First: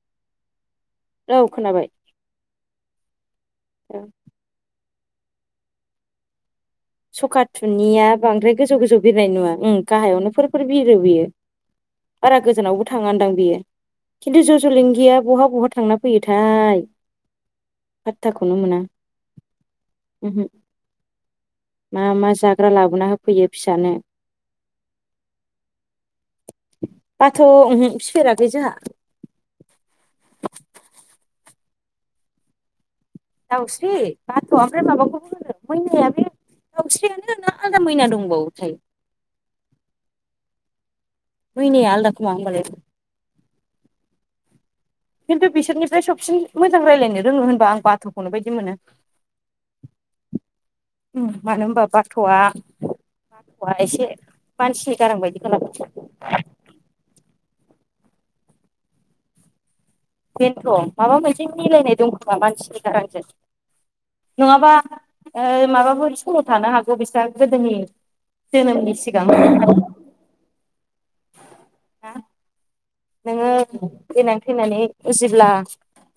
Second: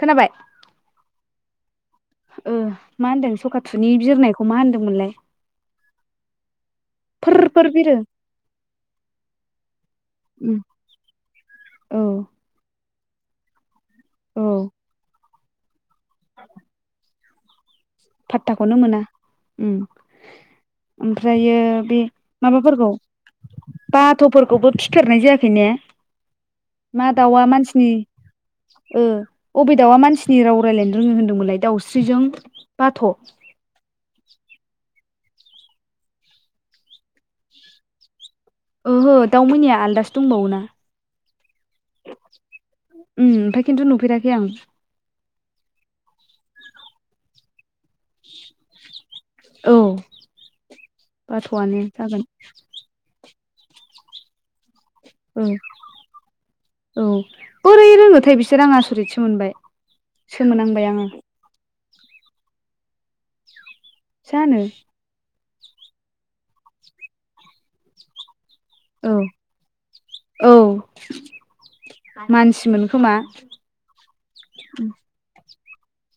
खोनाबाय? औ खोनाबाय ओ मा होनदों सखाथुनि औ बिरनायखौ मा होनदोंमोनलाय? फोर सखा फोर बिरो थुनिया बांद्राय गोजौ गोजौ बिरनाय नुवा ओम गाहायावनो उम फोरफोर बिरो बियो। औ बारा गोजानावबो। थांङादां बियो औ खिन्थु ज ज'लिंगिया बहा बहा थांना फैयोथाय। पाथथाखौनो मोना उमहो ओमफ्रायो। बे मा मा जाग्रा माबाफोरखौ लाबोना होफैयो फिसानो बाथ'फोरखौबो फिथेरनाय जायाखै ने। मा बाथ' दाउआ उमहो मानसिनि फिफेराखै जोंहा ओ अबे दाउआ मानसिनि राव रायजलायनो रोङो होनदोंमोनलाय। दाउस्रिजों। बाथ' दावस्रि बाथ'आ ओमफ्राय माबाखौ। मैनायाया बे दाउस्रियानो ना आलदा मैना दंबावो। ओहो दाउमैनाया आलदासो दंबावो ना। मैनाया आलदा खोमा होमबालाय उम ओमफाय खिनथु नुफेराखै आं। खिन्थु बिसोरनिफ्राय सबसिन मोजां रायलायनो रोङो होनबा। बाथ'खौनो बायदि मोनो। औ मानो बाथ'आनो होमबा जागोन बाथ'आ। एसे मानसिनि गारां औ बायदि खालामो। औ बोरै रोङोथाय बिसोर आंङो आसरितसो मोनबाय। सोमोनांबाय बेनोथ' आङो माबा मोनसे मिलायनाय दंखोमा मानसिनि गारांजों। जानो नङाबा ओ माबाफोर समाव थानो हागौ बिस्रा गोदोनि। जोनोमनि सिगां। मानसि मोन। नोङो फैनानै थैनानै उजिब्ला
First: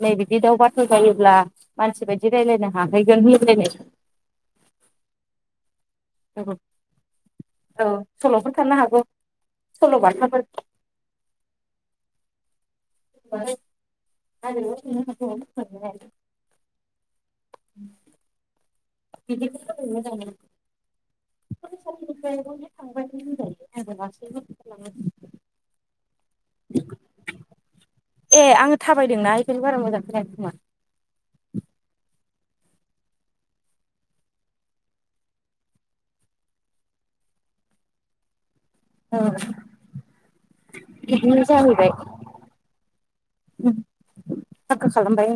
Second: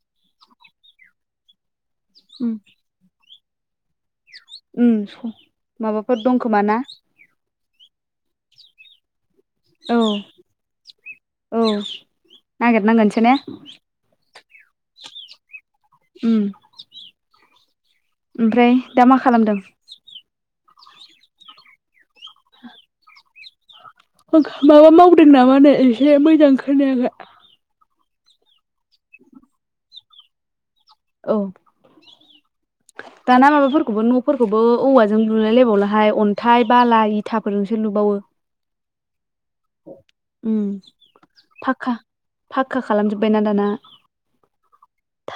नै बिदि दाउ बाथ' जायोब्ला। मानसि बायदि रायलायनो हाहैगोन। [unintelligible] ओम माबाफोर दंखोमा ना? औ सल'फोर थानो हागौ। औ' सल'बाथाफोर औ' नागिरनांगोनसो ने उम [inaudible] ओमफ्राय दा मा खालामदों? फरायसानो थांबायानो होनजायो [inaudible] ओ गासैबो माबा मावदों नामानो एसे मोजांं खोनायाखै ए आङो थाबायदोंना बेखायनो बारा मोजांखौ खोमा औ। दाना माबाफोरखौबो न'फोरखौबो औवाजों लुलायलायबावलाहाय अन्थाइ बाला इथाफोरजोंसो लुबावो औ उम बिदिनो फाक्का जहैबाय फाक्का खालामजोब्बायना दाना फा खालामबाय आ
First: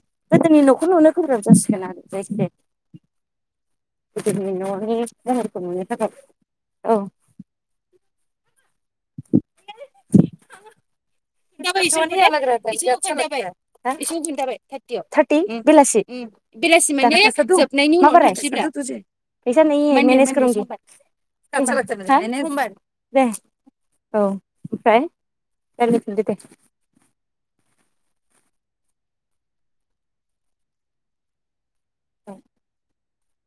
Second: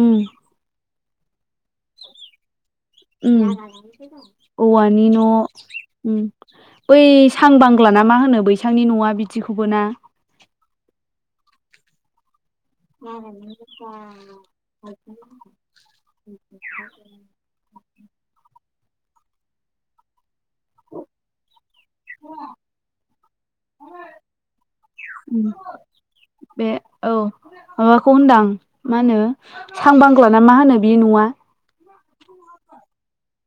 उम गोदोनि न'खौ नुनो गोब्राब जासिग [inaudible] औवानि न' महरखौ नुनो थाखाय औ बै सां बांला ना मा होनो बैसांनि न'आ बिदिखौबो ना [unintelligible] [inaudible] थार्टि बेलासि बेलासि माने जोब [unintelligible] [unintelligible] औ' ओमफ्राय उम दे बे औ आ खौ होनदां मा होनो सां बांग्लाना मा होनो बे न'आ?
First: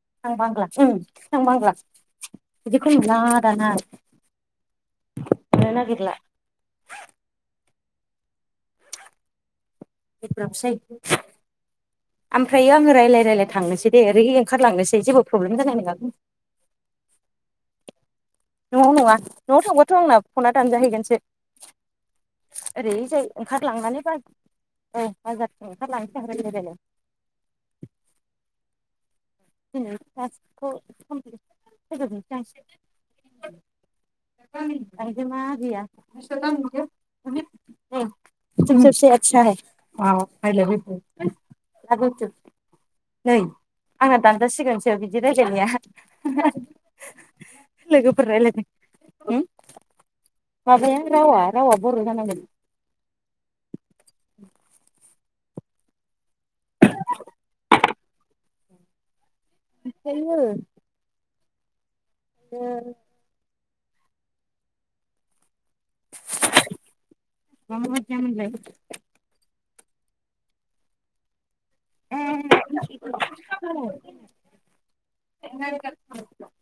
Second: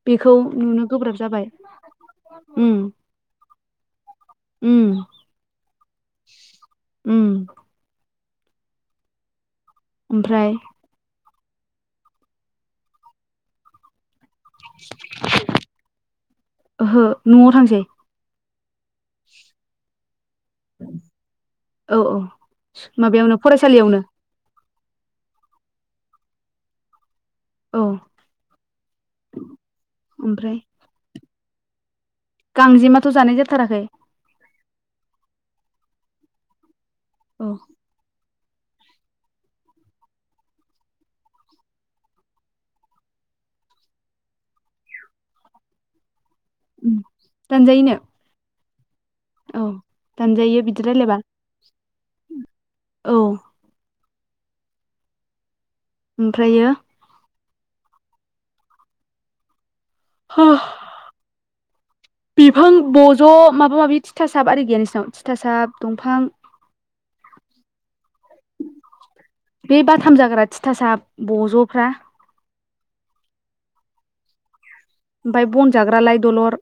बेखौ आं बांला नुनो गोब्राब जाबाय आं बांला उम बिदिखौला जा [inaudible] उम उम ओमफ्राय एब्रावसै ओमफ्राय आङो रायज्लाय रायलाय थांनोसै दे ओरै। ओंखारलांनोसै जेबो प्रब्लेम जानाय नङा ओहो न'आव थांसै न'आव नङा न'आव थांबाथ' आंनाब खना दान जाहैगोनसो औ औ ओरैजाय माबायावनो फरायसालियावनो ओंखारलांनानै ब औ बाजारथिं ओंखारलांसै हागोन लोगोद औ। ओमफ्राय [unintelligible] गांजेमाथ' जानाय [unintelligible] जाथाराखै [unintelligible] सबसे औ आा मला ला [inaudible] नै आंना दानजासिगोनसो बिदि रायजलायनाया उम दानजायोनो लोगोफोर राय्लायदों औ दानजायो बिदि माबाया रायलायबा रावा रावा बर' जानांगोन औ [inaudible] ओमफ्रायो? हो [inaudible] बिफां ब ज' माबा माबि थिथासाब आर गैया नोंसिनाव थिथासाब दंफां? मजानोलाय बे बाथाम जाग्रा थिथासा बज'फ्रा? इ [inaudible] ओमफ्राय बन जाग्रालाय दलर?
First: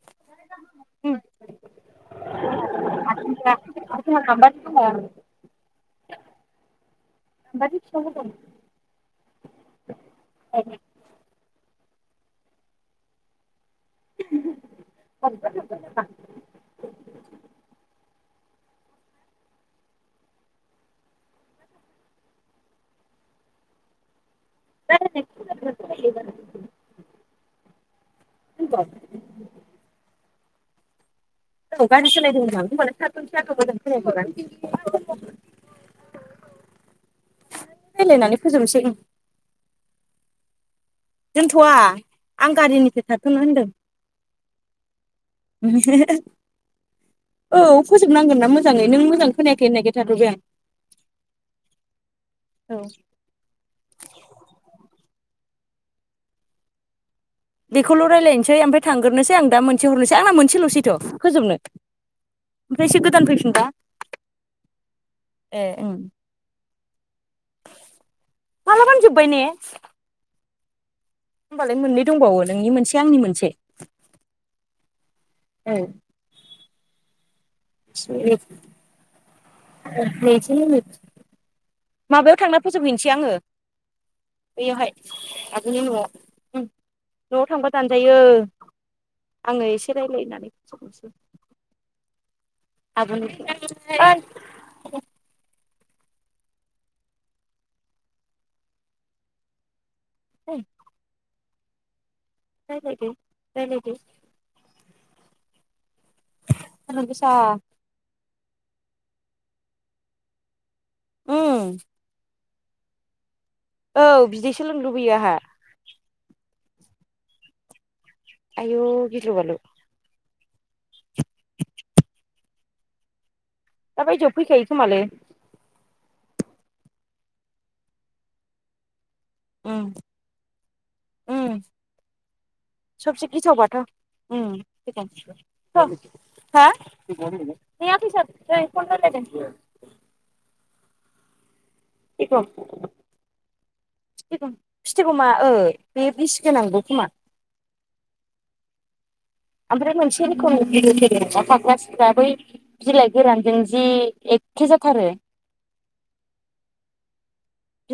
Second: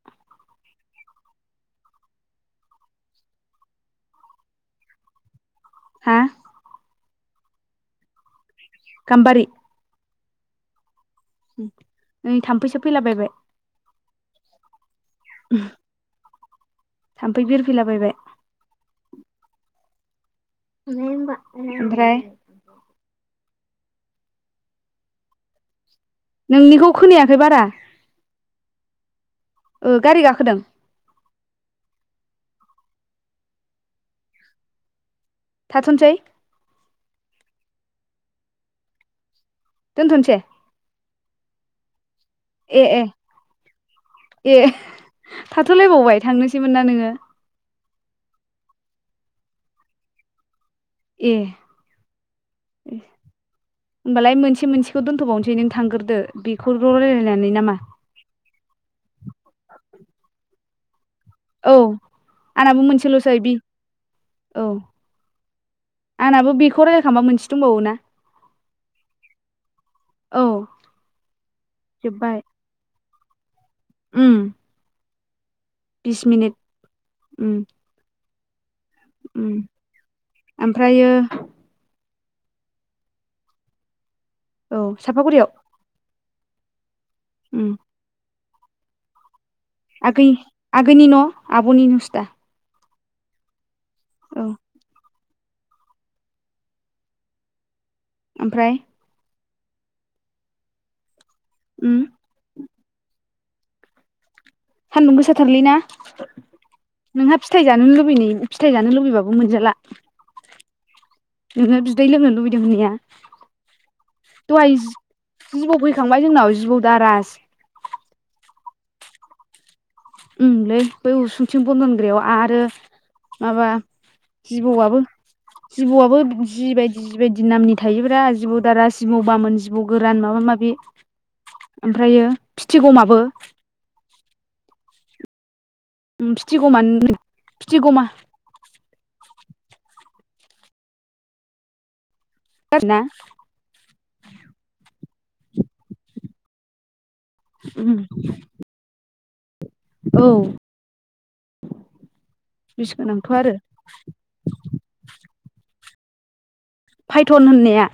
[unintelligible] हा? [unintelligible] गामबारि औ नै थाम्फैसो फैलाबायबाय। [unintelligible] थाम्फै बिरफैलाबायबाय [unintelligible] ओमफ्राय [unintelligible] नोंनिखौ खोनायाखै बारा [unintelligible] ओ गारि गाखोदों औ गारि सलायदोंमोन आं होनबालाय थाथनोसै होनबा थाथ'नोसै रायजलायनानै फोजोबनोसै दोनथ'सै दोनथ'वा आं गारिनिफाय ए थाथनो होनदों ए थाथ'लायबावबाय थांनोसैमोन ना नोङो फोबनांगोन ना मोजाङै नों मोजां खोनायाखै होननायखाय थाथ'बाय आं ए औ होनोमबालाय मोनसे मोनसे बेखौ दोनथ'बावनोसै नों थांग्रदो बेखौल'ल बेखौल' रायज्लायनोसै ओमफ्राय थांग्रोसै आं दा मोनसे हरनोसै आंना मोनसेल'सैथ' फोजोबनो औ आंनाबो ओमफ्रायसो गोदान मोनसेल'सै। फैफिनबा औ ए ओं आंनाबो बेखौ राय माबा मोनसे दंबावो ना मालाबानो जोब्बाय औ। होनबालाय मोननै जोब्बाय दंबावो नोंनि मोनसे आंनि मोनसे। उम। बिस मिनिट उम ए। उम [unintelligible] ओमफ्रायो माबायाव थांना फोजोबहैनोसै आङो। औ बैयावहाय सापागुरियाव आगोलनि न'आव न'आव थांबा उम दानजायो। आङो एसे आगै रायलायनानै फोजोबनोसै आगैनि न' आब'नि नुवासो दा आबनि [unintelligible] औ ओमफ्राय फै उम रायलायदो रायलायदो, सानदुं गोसाथारलै ना सान्दुं गोसा नोंहा फिथाइ जानो लुबैनो फिथायाइ जानो लुबैबाबो मोनजाला उम नोङो बिदै लोंनो लुबै, जोंनिया औ बिदैसो लोंनो लुबैयो आंहा, थांबाय जोंनाव जिबौ दारास, आय' गिदु बालु, उलै बै उसुंथिं बन दोनग्रायाव आरो माबा दा बायदियाव फैखायो खोमालै जिबौआबो जिबौआबो जि बायदि जि बायदि नामनि थायोब्रा जिबौ दारा सिबौ बामोन उम जिबौ गोरान माबा माबि उम ओमफ्रायो फिथिगमाबो, सबसे गिथावबाथ' फिथिगमा [unintelligible] फिथिगमा [unintelligible] फितिगम ना फितिगम फितिगमा ओ बे बिसिगोनांबो खोमा? उम ओमफ्राय मोनसे रोखोम गेदेर गेदेरा फाख्रा सिख्रा बै बिस बिलाइ गोनांथ' आरो गोरानजों जि एखे जाथारो डन होननाया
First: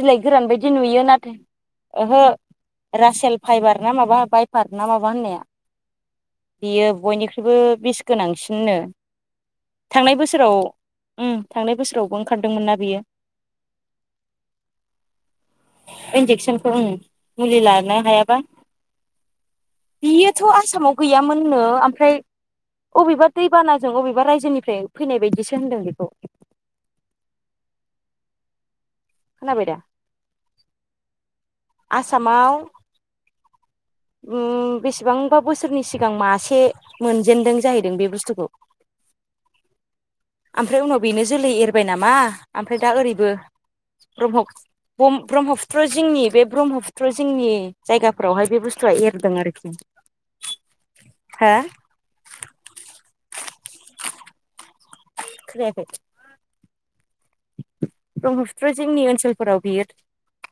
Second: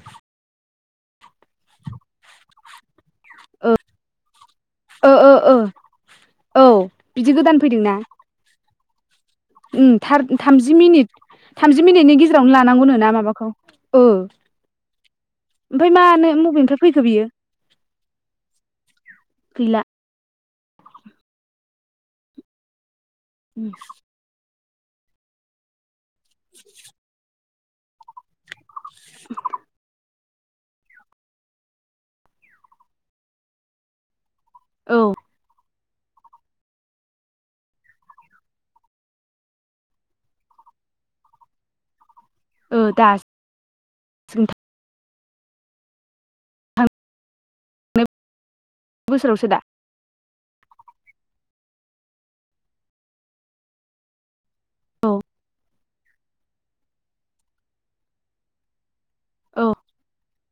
बिदि नुयो नाथाय ओहो रासेल औ फाइबार ना माबा बायफार ना माबा ओ होननाया, ओ औ बियो बिदि बयनिख्रुइबो गोदान फैदोंना बिस गोनांसिननो। उम थांनाय बोसोराव थामजि मिनिट उम थांनाय थामजि मिनिटनि बोसोरावबो गेजेरावनो ओंखारदोंमोन लानांगौनो बियो ना माबाखौ, औ। ओमफ्राय मानो इन्जेकसनखौ मबेनिफ्राय उम फैखो बियो। मुलि लानो हायाबा गैला बेथ' आसामाव गैयामोननो ओमफ्राय अबेबा दैबानाजों बबेबा रायजोनि, ओमफ्राय फैनाय बायदिसो होनदों बेखौ। खोनाबायदा? आसामाव औ बेसेबांबा उम बोसो सोरनि सिगां मासे मोनजेनदों जाहैदों बे बुस्थुखौ, ओमफ्राय उनाव बेनो जोलै एरबाय नामा? ओमफ्राय ओ दा दासो ओरैबो ब्रह्म ब्रह्मपुत्र जोंनि बे, थांनाय ब्रह्मपुत्र जोंनि जायगाफोरावहाय बे बुस्तुआ एरदों बोसोरावसो दा आरोखि। हा? औ खोनायाखै, ब्रह्मपुत्र जोंनि ओन ओनसोलफोराव औ बियो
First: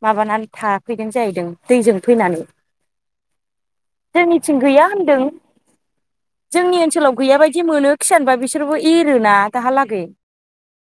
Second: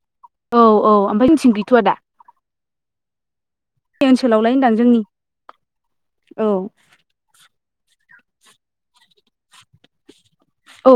माबानानै औ औ थाफैदों ओमफ्राय जाहैदों जोंथिं गैथ'वा दा दैजों फैनानै, ओनसोलावलाय जोंनिथिं होनदां गैया जोंनि होनदों औ जोंनि ओनसोलाव गैया बायदि मोनो। खिसानबा बिसोरबो एरोना दाहालागै। औ